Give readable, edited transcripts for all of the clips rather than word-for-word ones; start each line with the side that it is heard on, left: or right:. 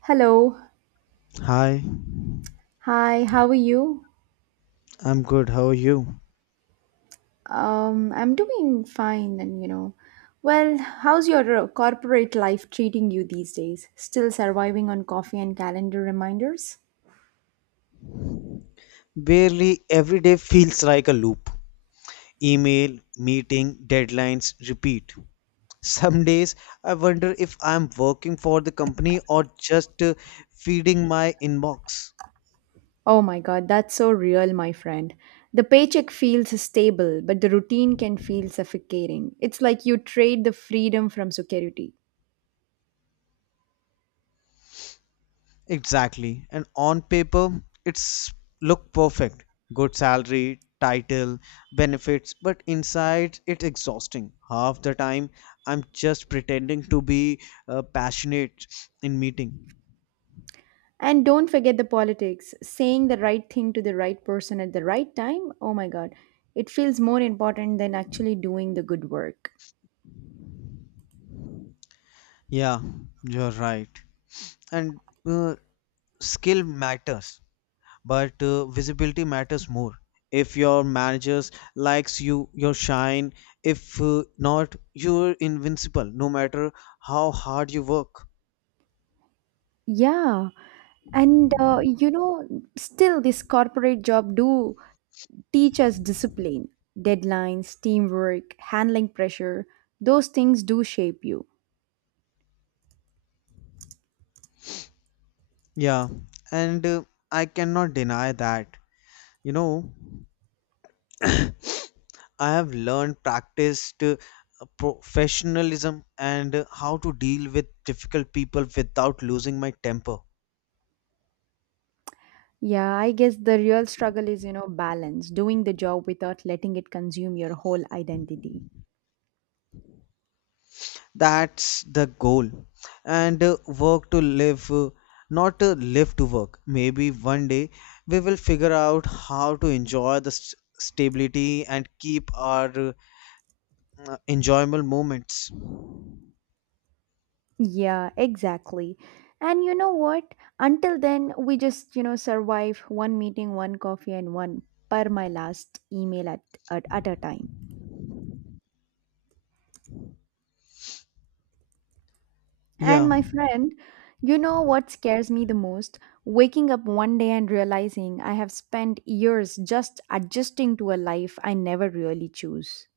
right: Hello.
left: Hi,
right: Hi, how are you?
left: I'm good. How are you?
right: I'm doing fine and you know. Well, how's your corporate life treating you these days? Still surviving on coffee and calendar reminders?
left: Barely every day feels like a loop. Email, meeting, deadlines, repeat. Some days I wonder if I'm working for the company or just feeding my inbox.
right: Oh my god, that's so real, my friend. The paycheck feels stable, but the routine can feel suffocating. It's like you trade the freedom from security.
left: Exactly. And on paper, it's look perfect. Good salary, title, benefits, but inside it's exhausting. Half the time I'm just pretending to be passionate in meeting.
right: And don't forget the politics. Saying the right thing to the right person at the right time, oh my god, it feels more important than actually doing the good work.
left: Yeah, you're right. And uh, Skill matters, but visibility matters more. If your managers likes you, your shine. If not, you're invincible no matter how hard you work.
right: Yeah, and you know, still this corporate job do teach us discipline, deadlines, teamwork, handling pressure. Those things do shape you.
left: Yeah, and I cannot deny that. You know, I have learned practiced professionalism and how to deal with difficult people without losing my temper.
right: Yeah, I guess the real struggle is, you know, balance, doing the job without letting it consume your whole identity.
left: That's the goal. And Work to live, not live to work. Maybe one day we will figure out how to enjoy the stability and keep our enjoyable moments.
right: Yeah, exactly. And you know what? Until then, we just, you know, survive one meeting, one coffee, and one per my last email at a time.
left: Yeah,
right: And my friend, you know what scares me the most? Waking up one day and realizing I have spent years just adjusting to a life I never really choose.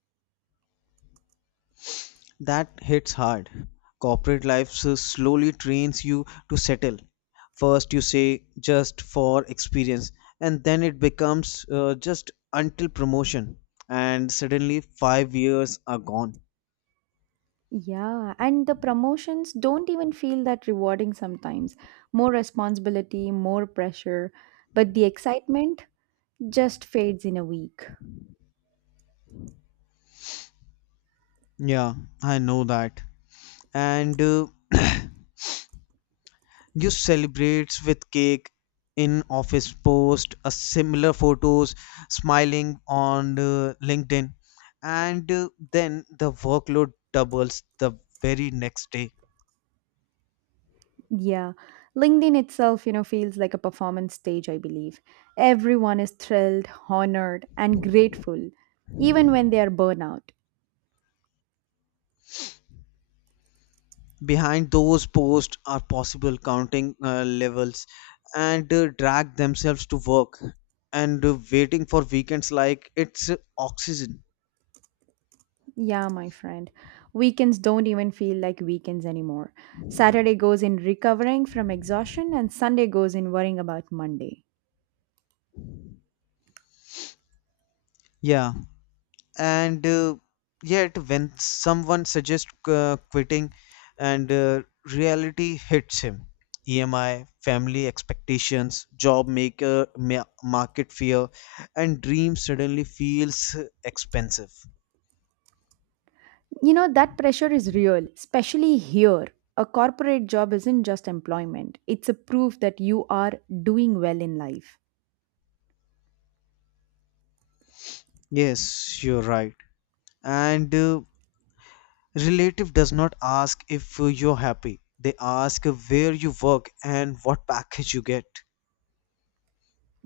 left: that hits hard. Corporate life slowly trains you to settle. First, you say just for experience, and then it becomes just until promotion, and suddenly 5 years are gone.
right: Yeah, and the promotions don't even feel that rewarding sometimes. More responsibility, more pressure, but the excitement just fades in a week.
left: Yeah, I know that. And You celebrates with cake in office post, a similar photos, smiling on LinkedIn, and then the workload doubles the very next day.
right: Yeah, LinkedIn itself, you know, feels like a performance stage, I believe. Everyone is thrilled, honored, and grateful, even when they are burnout.
left: Behind those posts are possible counting levels, and drag themselves to work, and waiting for weekends like it's oxygen.
right: Yeah, my friend. Weekends don't even feel like weekends anymore. Saturday goes in recovering from exhaustion, and Sunday goes in worrying about Monday.
left: Yeah, and yet when someone suggests quitting and reality hits him, emi family expectations job maker market fear, and dream suddenly feels expensive.
right: You know, that pressure is real, especially here. A corporate job isn't just employment, it's a proof that you are doing well in life.
left: Yes, you're right. and Relative does not ask if you're happy. They ask where you work and what package you get.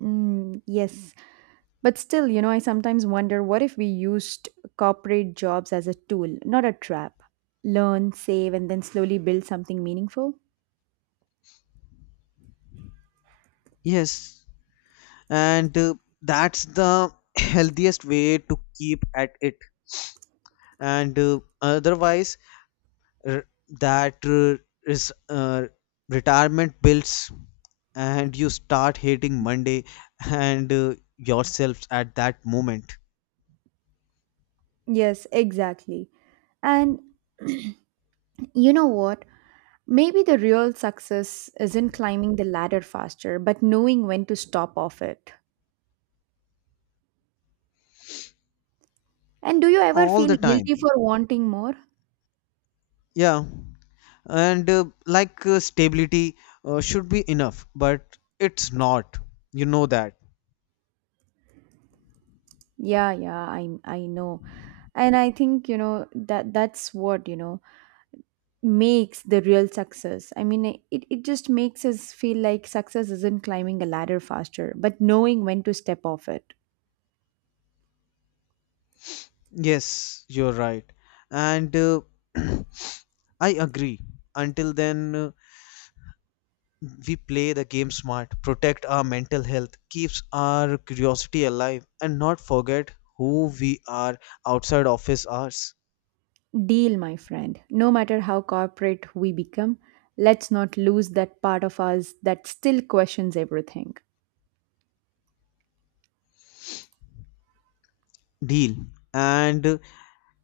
right: Mm, yes. But still, you know, I sometimes wonder what if we used corporate jobs as a tool, not a trap? Learn, save, and then slowly build something meaningful?
left: Yes, and that's the healthiest way to keep at it, and otherwise, r- that is retirement builds and you start hating monday and yourselves at that moment.
right: Yes, exactly. And you know what? Maybe the real success isn't climbing the ladder faster, but knowing when to stop off it. And do you ever
left: All the
right: feel
left: time,
right: guilty for wanting more?
left: yeah, and like stability should be enough, but it's not, you know that.
right: Yeah, yeah, I know. And I think, you know, that that's what, you know, makes the real success. I mean, it just makes us feel like success isn't climbing a ladder faster, but knowing when to step off it.
left: Yes, you're right. and I agree. Until then, we play the game smart, protect our mental health, keeps our curiosity alive, and not forget who we are outside office hours.
right: Deal, my friend. No matter how corporate we become, let's not lose that part of us that still questions everything.
left: Deal. And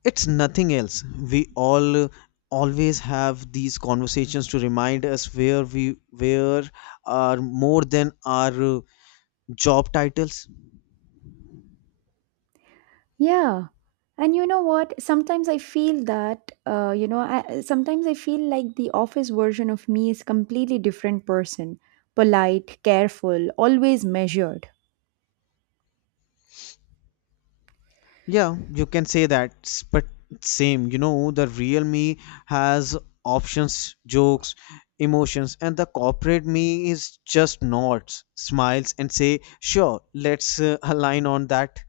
left: It's nothing else. We all always have these conversations to remind us where we where are more than our job titles.
right: Yeah. And you know what? Sometimes I feel that, you know, I, sometimes I feel like the office version of me is completely different person. Polite, careful, always measured.
left: Yeah, you can say that, but same, you know, the real me has options, jokes, emotions, and the corporate me is just nods, smiles, and say, sure, let's align on that.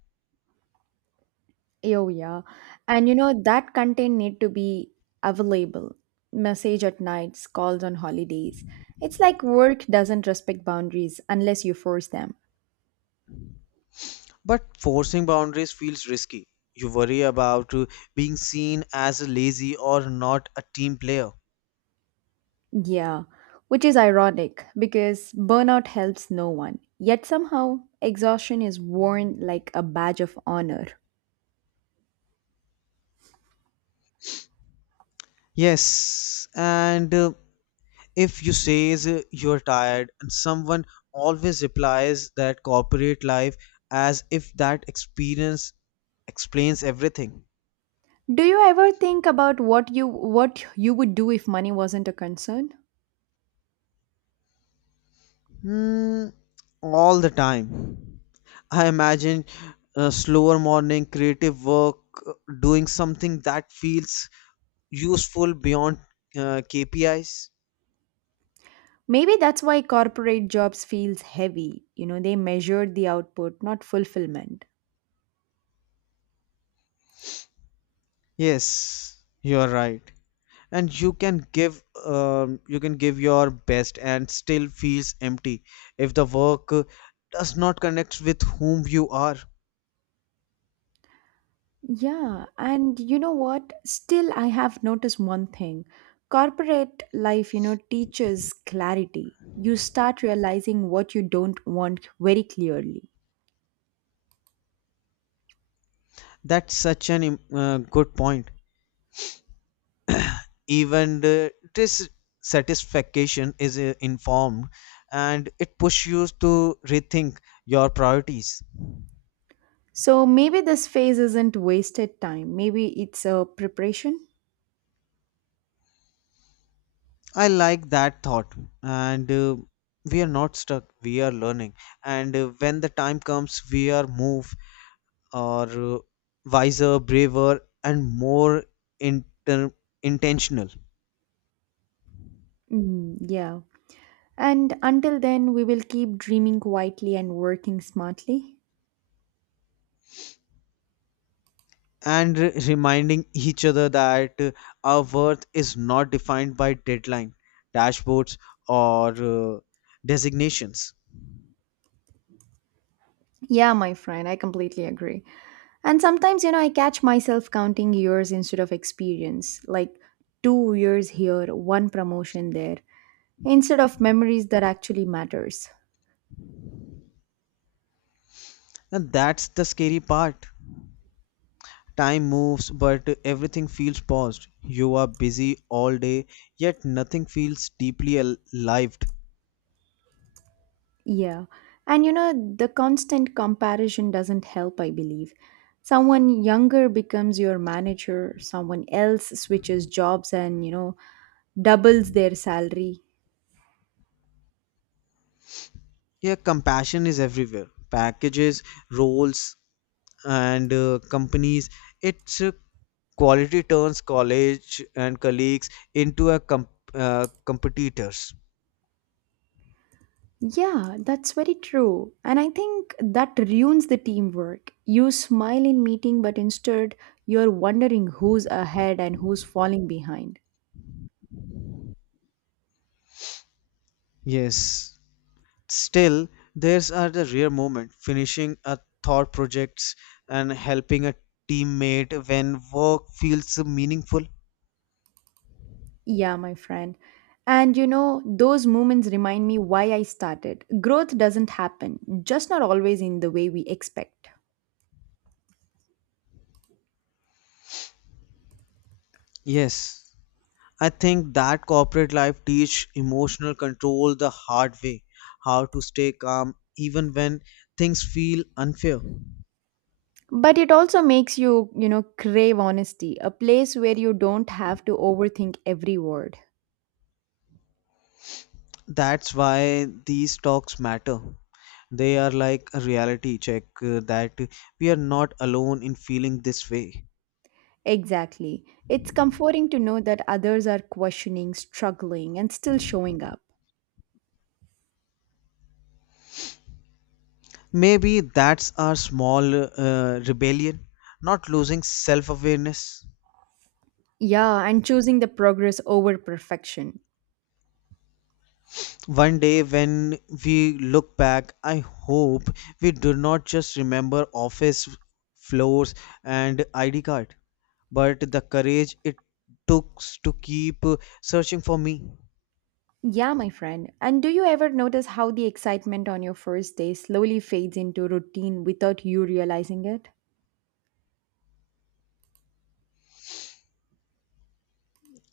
right: Oh yeah. And you know that content need to be available. Message at nights, calls on holidays. It's like work doesn't respect boundaries unless you force them.
left: But forcing boundaries feels risky. You worry about being seen as lazy or not a team player.
right: Yeah. Which is ironic because burnout helps no one. Yet somehow exhaustion is worn like a badge of honor.
left: Yes, and if you says you're tired and someone always replies that corporate life, as if that experience explains everything.
right: Do you ever think about what you would do if money wasn't a concern?
left: Hmm, all the time. I imagine a slower morning, creative work, uh, doing something that feels useful beyond kpis.
right: Maybe that's why corporate jobs feels heavy. You know, they measure the output, not fulfillment.
left: Yes, you're right. And you can give your best and still feels empty if the work does not connect with whom you are.
right: Yeah, and you know what? Still, I have noticed one thing. Corporate life, you know, teaches clarity. You start realizing what you don't want very clearly.
left: That's such an good point. Even this satisfaction is informed, and it pushes you to rethink your priorities.
right: So maybe this phase isn't wasted time. Maybe it's a preparation.
left: I like that thought, and we are not stuck, we are learning, and when the time comes we are move, or wiser, braver, and more inter- intentional.
right: Mm, yeah. And until then, we will keep dreaming quietly and working smartly.
left: And reminding each other that our worth is not defined by deadline, dashboards, or designations.
right: Yeah, my friend, I completely agree. And sometimes, you know, I catch myself counting years instead of experience, like 2 years here, one promotion there, instead of memories that actually matters.
left: And that's the scary part. Time moves, but everything feels paused. You are busy all day, yet nothing feels deeply alive.
right: Yeah. And you know, the constant comparison doesn't help, I believe. Someone younger becomes your manager, someone else switches jobs and, you know, doubles their salary.
left: Yeah, compassion is everywhere. Packages, roles, and companies, its quality turns college and colleagues into a competitors.
right: Yeah, that's very true. And I think that ruins the teamwork. You smile in meeting, but instead you're wondering who's ahead and who's falling behind.
left: Yes, still there's are the rare moment, finishing a thought projects and helping a teammate when work feels meaningful.
right: Yeah, my friend. And you know, those moments remind me why I started. Growth doesn't happen, just not always in the way we expect.
left: Yes, I think that corporate life teach emotional control the hard way, how to stay calm even when things feel unfair.
right: But it also makes you, you know, crave honesty, a place where you don't have to overthink every word.
left: That's why these talks matter. They are like a reality check that we are not alone in feeling this way.
right: Exactly. It's comforting to know that others are questioning, struggling, and still showing up.
left: Maybe that's our small rebellion, not losing self awareness.
right: Yeah, and choosing the progress over perfection.
left: One day, when we look back, I hope we do not just remember office floors and ID card, but the courage it took to keep searching for me.
right: Yeah, my friend. And do you ever notice how the excitement on your first day slowly fades into routine without you realizing it?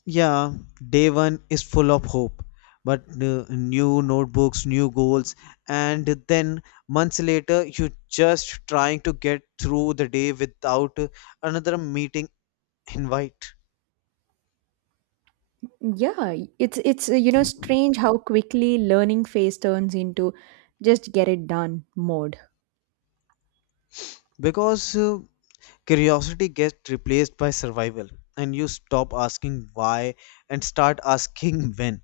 left: Yeah, day one is full of hope, but new notebooks, new goals, and then months later, you just trying to get through the day without another meeting invite,
right: Yeah, it's you know strange how quickly learning phase turns into just get it done mode.
left: because curiosity gets replaced by survival, and you stop asking why and start asking when.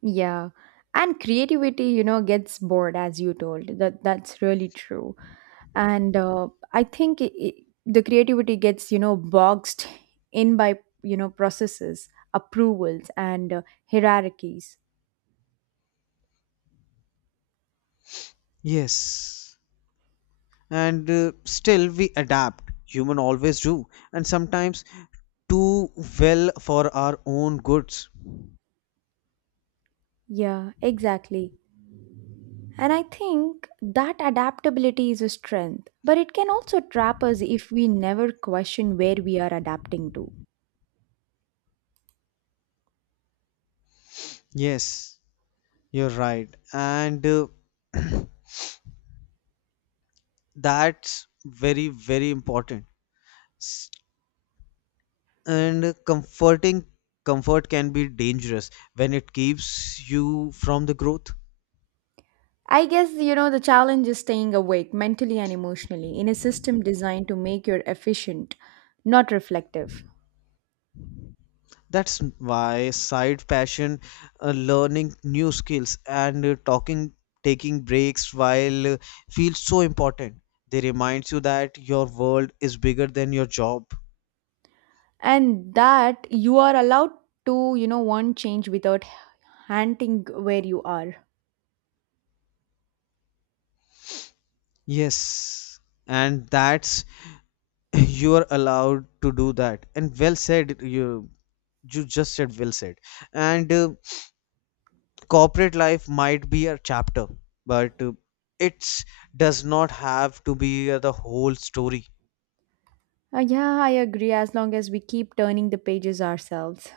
right: Yeah. And creativity, you know, gets bored as you told. That that's really true. And I think I the creativity gets, you know, boxed in by, you know, processes, approvals, and hierarchies.
left: Yes, and still we adapt. Human always do, and sometimes too well for our own goods.
right: Yeah, exactly. And I think that adaptability is a strength, but it can also trap us if we never question where we are adapting to.
left: Yes, you're right. And That's very, very important. S- And comforting, comfort can be dangerous when it keeps you from the growth.
right: I guess, you know, the challenge is staying awake mentally and emotionally in a system designed to make you efficient, not reflective.
left: That's why side passion, learning new skills, and taking breaks while feels so important. They reminds you that your world is bigger than your job.
right: And that you are allowed to, you know, want change without hunting where you are.
left: Yes, and that's, you are allowed to do that, and well said, you just said well said, and corporate life might be a chapter, but it does not have to be the whole story.
right: Yeah, I agree, as long as we keep turning the pages ourselves.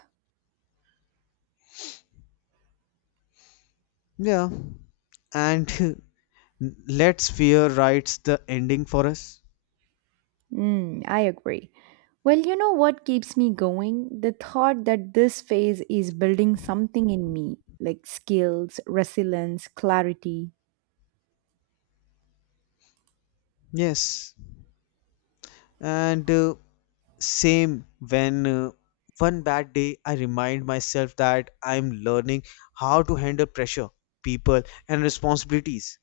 left: Yeah, and let's fear writes the ending for us.
right: Mm, I agree. Well, you know what keeps me going? The thought that this phase is building something in me, like skills, resilience, clarity.
left: Yes, and same, when one bad day I remind myself that I'm learning how to handle pressure, people, and responsibilities.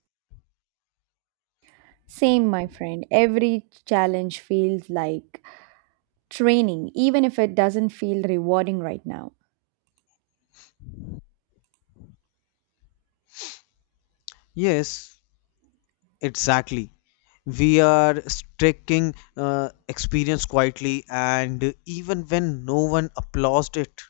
right: Same, my friend. Every challenge feels like training, even if it doesn't feel rewarding right now.
left: Yes, exactly. We are striking experience quietly, and even when no one applauds it,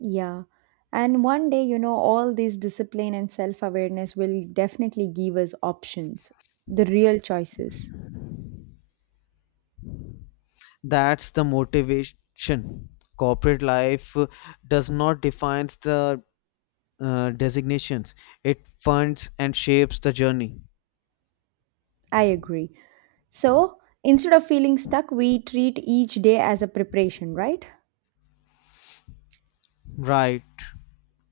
right: Yeah. And one day, you know, all this discipline and self awareness will definitely give us options, the real choices.
left: that's the motivation. Corporate life does not define the designations, it funds and shapes the journey.
right: I agree. So instead of feeling stuck, we treat each day as a preparation, right?
left: Right.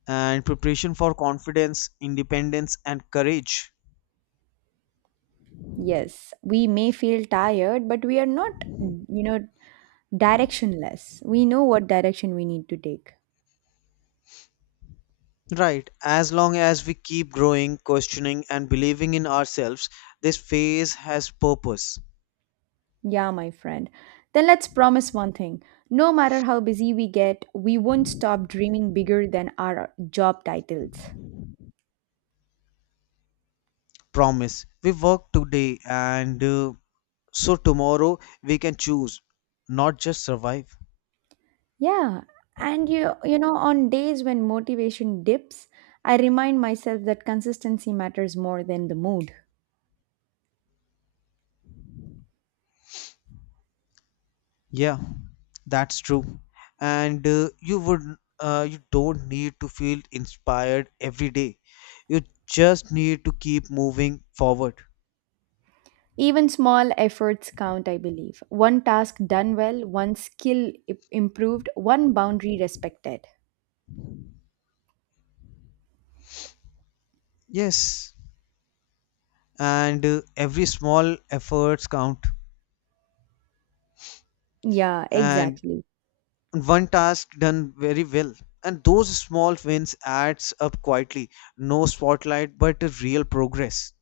left: And preparation for confidence, independence, and courage.
right: Yes, we may feel tired, but we are not, you know, directionless. We know what direction we need to take.
left: Right. As long as we keep growing, questioning, and believing in ourselves, this phase has purpose,
right: Yeah, my friend. Then let's promise one thing. No matter how busy we get, we won't stop dreaming bigger than our job titles.
left: promise. We work today, and so tomorrow we can choose, not just survive.
right: Yeah, and you know on days when motivation dips, I remind myself that consistency matters more than the mood.
left: Yeah, that's true. And you don't need to feel inspired every day. You just need to keep moving forward.
right: Even small efforts count, I believe. One task done well, one skill improved, one boundary respected.
left: Yes, and every small efforts count.
right: Yeah,
left: And
right: exactly.
left: one task done very well, and those small wins adds up quietly, no spotlight but a real progress.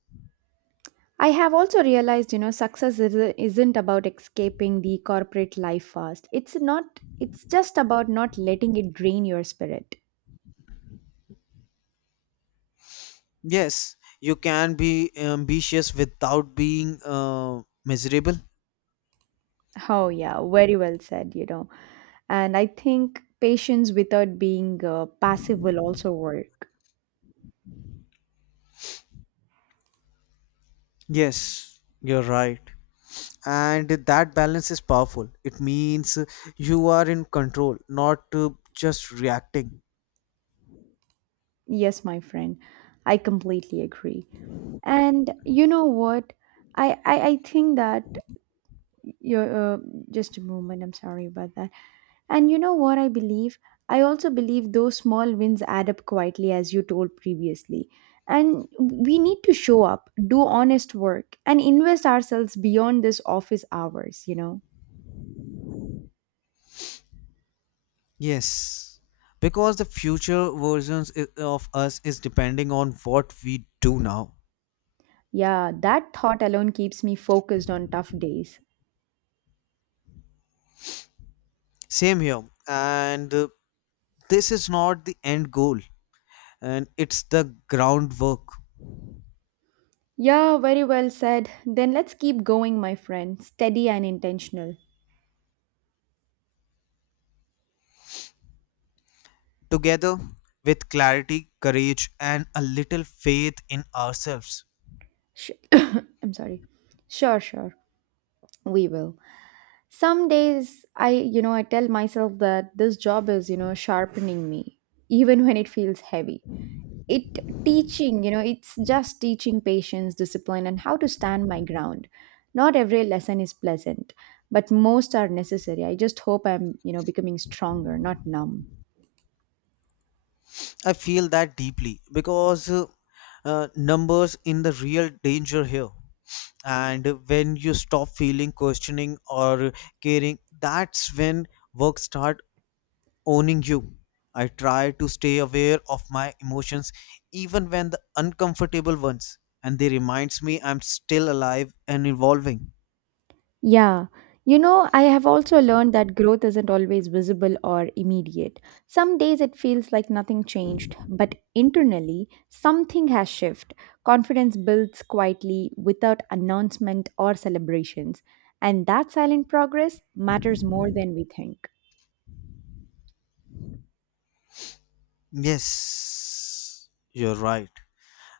right: I have also realized, you know, success isn't about escaping the corporate life fast. It's not, it's just about not letting it drain your spirit.
left: Yes, you can be ambitious without being miserable.
right: Oh, yeah, very well said, you know. And I think patience without being passive will also work.
left: Yes, you're right. And that balance is powerful. It means you are in control, not just reacting.
right: Yes, my friend, I completely agree. And you know what? I think that you're just a moment. I'm sorry about that. And you know what I believe? I also believe those small wins add up quietly, as you told previously. And we need to show up, do honest work, and invest ourselves beyond this office hours, you know?
left: Yes, because the future versions of us is depending on what we do now.
right: Yeah, that thought alone keeps me focused on tough days.
left: Same here, and this is not the end goal, and it's the groundwork.
right: Yeah, very well said. Then let's keep going, my friend, steady and intentional.
left: Together, with clarity, courage, and a little faith in ourselves.
right: I'm sorry. Sure, sure. We will. Some days I, you know, I tell myself that this job is, you know, sharpening me, even when it feels heavy. It teaching, you know, it's just teaching patience, discipline, and how to stand my ground. Not every lesson is pleasant, but most are necessary. I just hope I'm, you know, becoming stronger, not numb.
left: I feel that deeply because numbers in the real danger here. And when you stop feeling, questioning, or caring, that's when work starts owning you. I try to stay aware of my emotions even when the uncomfortable ones, and they reminds me I'm still alive and evolving.
right: Yeah. You know, I have also learned that growth isn't always visible or immediate. Some days it feels like nothing changed, but internally, something has shifted. Confidence builds quietly without announcement or celebrations. And that silent progress matters more than we think.
left: Yes, you're right.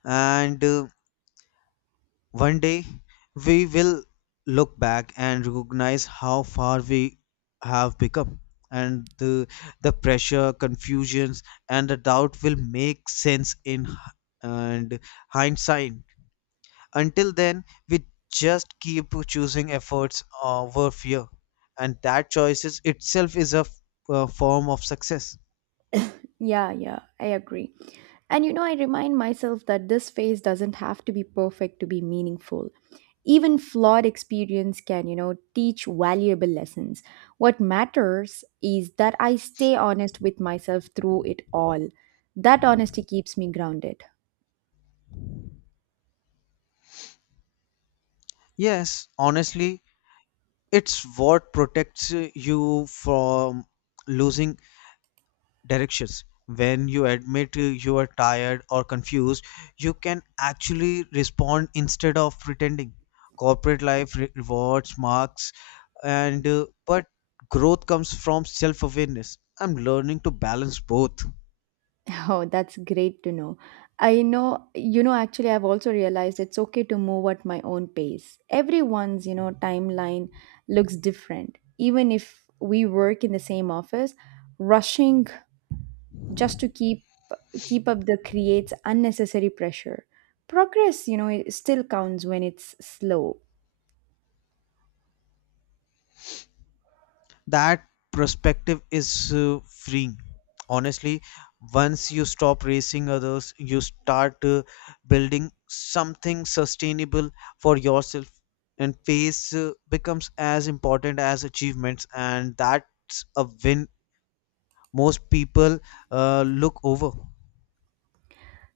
left: And One day we will look back and recognize how far we have become, and the pressure, confusions, and the doubt will make sense in h- and hindsight. Until then, we just keep choosing efforts over fear, and that choices itself is a form of success.
right: Yeah, yeah, I agree. And you know, I remind myself that this phase doesn't have to be perfect to be meaningful. Even flawed experience can, you know, teach valuable lessons. What matters is that I stay honest with myself through it all. That honesty keeps me grounded.
left: Yes, honestly, it's what protects you from losing directions. When you admit you are tired or confused, you can actually respond instead of pretending. Corporate life rewards marks, and but growth comes from self awareness. I'm learning to balance both.
right: Oh, that's great to know. I know, you know, actually, I've also realized it's okay to move at my own pace. Everyone's, you know, timeline looks different. Even if we work in the same office, rushing just to keep up the creates unnecessary pressure. Progress, you know, it still counts when it's slow.
left: That perspective is freeing, honestly. Once you stop racing others, you start building something sustainable for yourself, and pace becomes as important as achievements, and that's a win most people look over.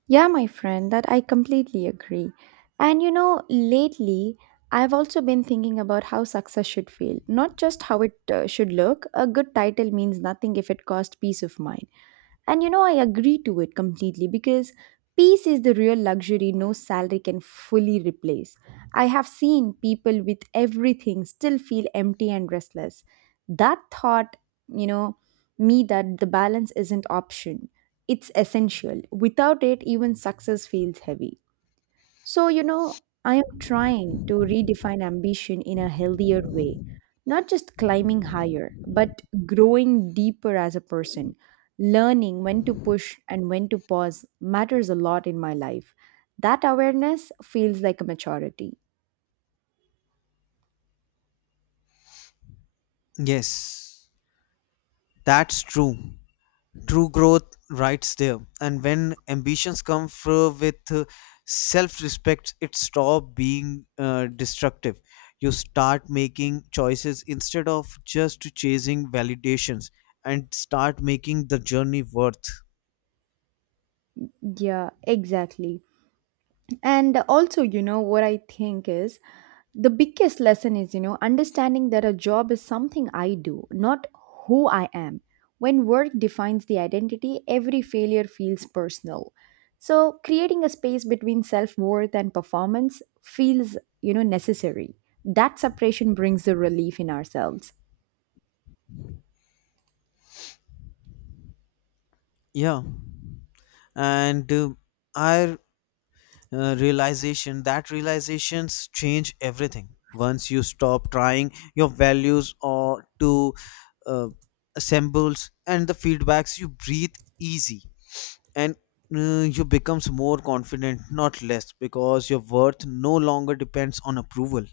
right: Yeah, my friend, that I completely agree. And you know, lately I've also been thinking about how success should feel, not just how it should look. A good title means nothing if it costs peace of mind. And you know, I agree to it completely because peace is the real luxury no salary can fully replace. I have seen people with everything still feel empty and restless. That thought, you know, me that the balance isn't option. It's essential. Without it, even success feels heavy. So, you know, I am trying to redefine ambition in a healthier way, not just climbing higher, but growing deeper as a person. Learning when to push and when to pause matters a lot in my life. That awareness feels like a maturity.
left: Yes, that's true. True growth rides there, and when ambitions come through with self-respect, it stop being destructive. You start making choices instead of just chasing validations, and start making the journey worth.
right: Yeah, exactly. And also, you know, what I think is the biggest lesson is, you know, understanding that a job is something I do, not who I am. When work defines the identity, every failure feels personal. So, creating a space between self worth and performance feels, you know, necessary. That separation brings the relief in ourselves.
left: Yeah, and I realization, that realizations change everything. Once you stop trying your values or to uh, assembles and the feedbacks, you breathe easy, and you becomes more confident, not less, because your worth no longer depends on approval.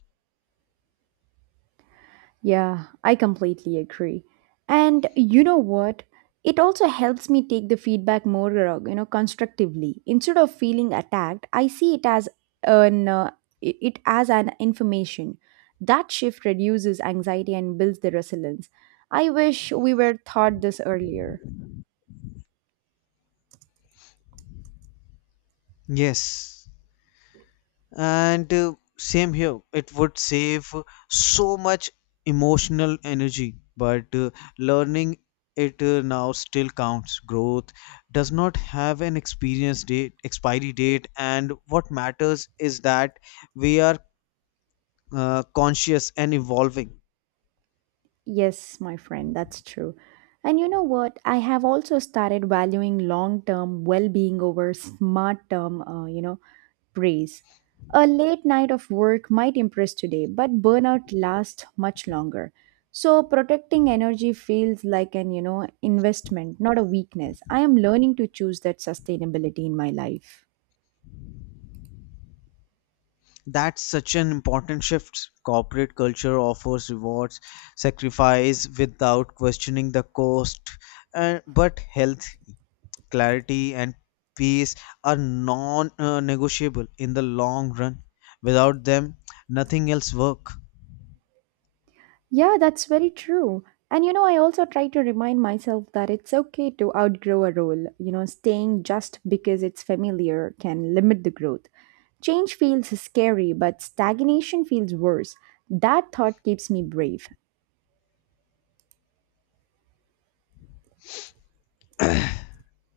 right: Yeah, I completely agree. And you know what? It also helps me take the feedback more, you know, constructively. Instead of feeling attacked, I see it as an it as an information. That shift reduces anxiety and builds the resilience. I wish we were taught this earlier.
left: Yes, and same here. It would save so much emotional energy, but learning it now still counts. Growth does not have an experience date expiry date, and what matters is that we are conscious and evolving.
right: Yes, my friend, that's true. And you know what? I have also started valuing long-term well-being over smart-term, you know, praise. A late night of work might impress today, but burnout lasts much longer. So protecting energy feels like an, you know, investment, not a weakness. I am learning to choose that sustainability in my life.
left: That's such an important shift. Corporate culture offers rewards sacrifice without questioning the cost, and but health, clarity, and peace are non negotiable in the long run. Without them, nothing else work.
right: Yeah, that's very true. And you know, I also try to remind myself that it's okay to outgrow a role. You know, staying just because it's familiar can limit the growth. Change feels scary, but stagnation feels worse. That thought keeps me brave.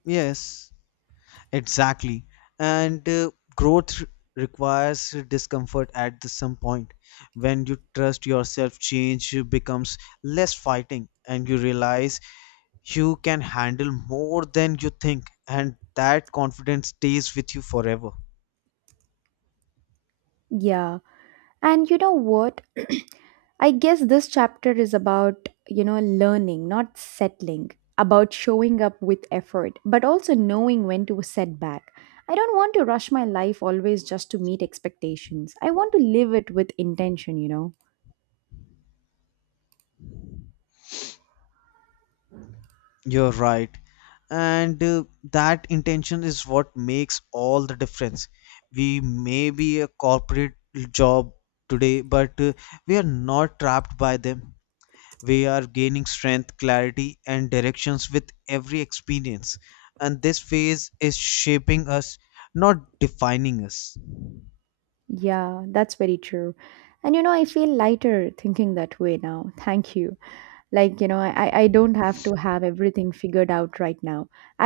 left: Yes, exactly. And Growth requires discomfort at the some point. When you trust yourself, change becomes less fighting and you realize you can handle more than you think, and that confidence stays with you forever.
right: Yeah. And you know what? I guess this chapter is about, you know, learning, not settling, about showing up with effort, but also knowing when to set back. I don't want to rush my life always just to meet expectations. I want to live it with intention, you know?
left: You're right. And That intention is what makes all the difference. We may be a corporate job today, but we are not trapped by them. We are gaining strength, clarity, and directions with every experience. And this phase is shaping us, not defining us.
right: Yeah, that's very true. And you know, I feel lighter thinking that way now. Thank you. Like, you know, I don't have to have everything figured out right now.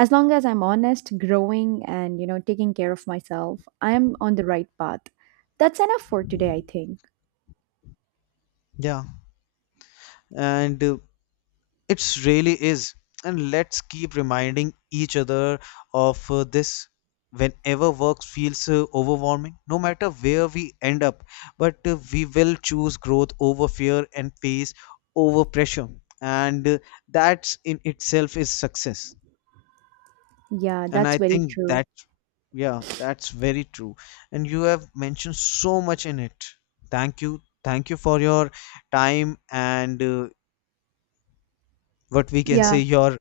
right: As long as I'm honest, growing, and, you know, taking care of myself, I am on the right path. That's enough for today, I think.
left: Yeah. And It really is. And let's keep reminding each other of this whenever work feels overwhelming, no matter where we end up. But we will choose growth over fear and pace over pressure. And That in itself is success.
right: Yeah,
left: And
right: that's
left: I
right: very
left: think
right: true.
left: that, yeah, that's very true. And you have mentioned so much in it. Thank you. Thank you for your time, and what we can say
right: Yeah,
left: your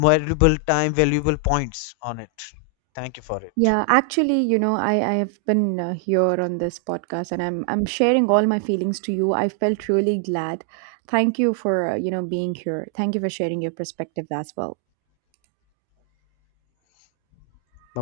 left: valuable time, valuable points on it. Thank you for it.
right: yeah, actually, you know, I have been here on this podcast, and I'm sharing all my feelings to you. I felt really glad. Thank you for you know being here. Thank you for sharing your perspective as well.
left: Bye bye.